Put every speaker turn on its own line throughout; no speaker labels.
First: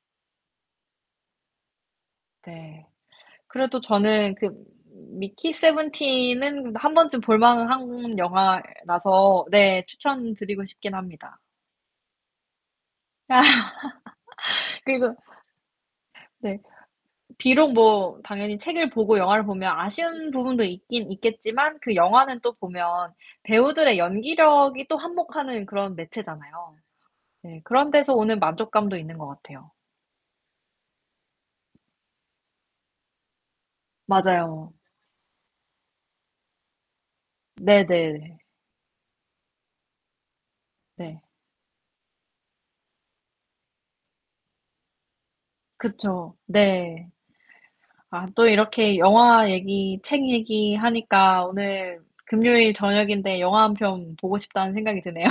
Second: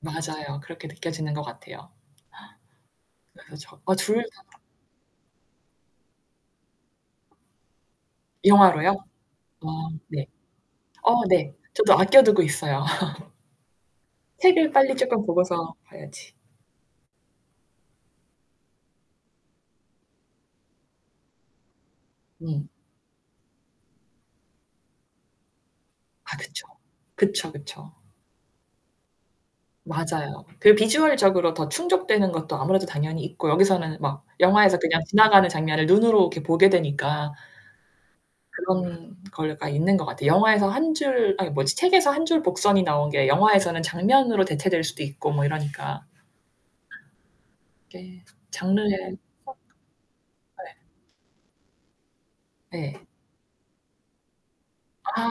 맞아요. 그렇게 느껴지는 것 같아요.
네.
그래서 저
그래도
어 둘
저는 그
다.
Mickey 17은 1 번쯤 볼 만한
영화로요?
영화라서
아
네
네.
추천드리고 싶긴
어
합니다.
네. 저도 아껴두고 있어요.
아.
책을 빨리
그리고
쪼끔 보고서 봐야지.
네. 비록 뭐 당연히 책을 보고 영화를 보면 아쉬운 부분도 있긴 있겠지만 그 영화는 또
음.
보면 배우들의 연기력이 또 한몫하는 그런
아 그쵸.
매체잖아요.
그쵸,
네, 그런
그쵸.
데서 오는 만족감도 있는 것 같아요.
맞아요. 그리고 비주얼적으로 더 충족되는 것도 아무래도 당연히 있고 여기서는 막
맞아요.
영화에서 그냥 지나가는 장면을 눈으로 이렇게 보게 되니까.
네네.
그런 거가 있는 것 같아. 영화에서 한
네.
줄 아니 뭐지? 책에서 한 줄 복선이 나온 게 영화에서는 장면으로 대체될 수도 있고 뭐 이러니까.
그렇죠. 네.
이게
아 또 이렇게
장르에.
영화 얘기, 책
네.
얘기하니까 오늘 금요일
네.
저녁인데 영화 1 편 보고 싶다는 생각이 드네요.
아,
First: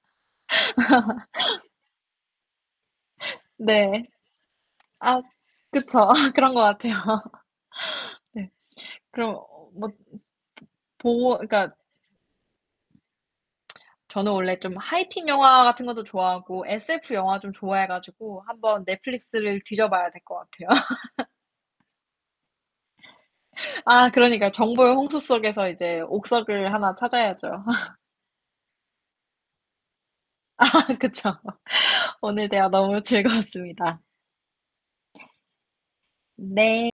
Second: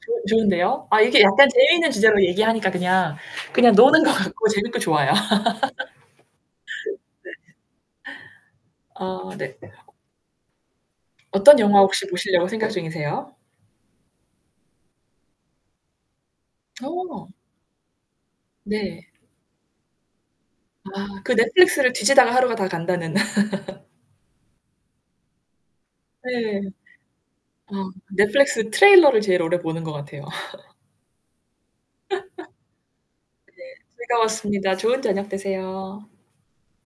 조 좋은데요. 아 이게 약간 재미있는 주제로 얘기하니까 그냥 그냥 노는
네.
것 같고 재밌고 좋아요.
아 그쵸. 그런 것 같아요. 네.
[unintelligible] 아
그럼
네.
뭐 보
어떤
그니까
영화 혹시 보시려고 생각 중이세요?
저는 원래 좀 High Teen 영화 같은 것도 좋아하고 SF
어.
영화 좀 좋아해 가지고 한번
네.
넷플릭스를 뒤져봐야 될 것 같아요.
아, 그 넷플릭스를 뒤지다가 하루가 다 간다는.
아 그러니까요 정보의 홍수 속에서 이제
네.
옥석을 하나 찾아야죠.
아 넷플릭스 트레일러를 제일 오래 보는 것 같아요.
아, 그쵸. 오늘 대화 너무
네
즐거웠습니다.
즐거웠습니다. 좋은 저녁 되세요.
네.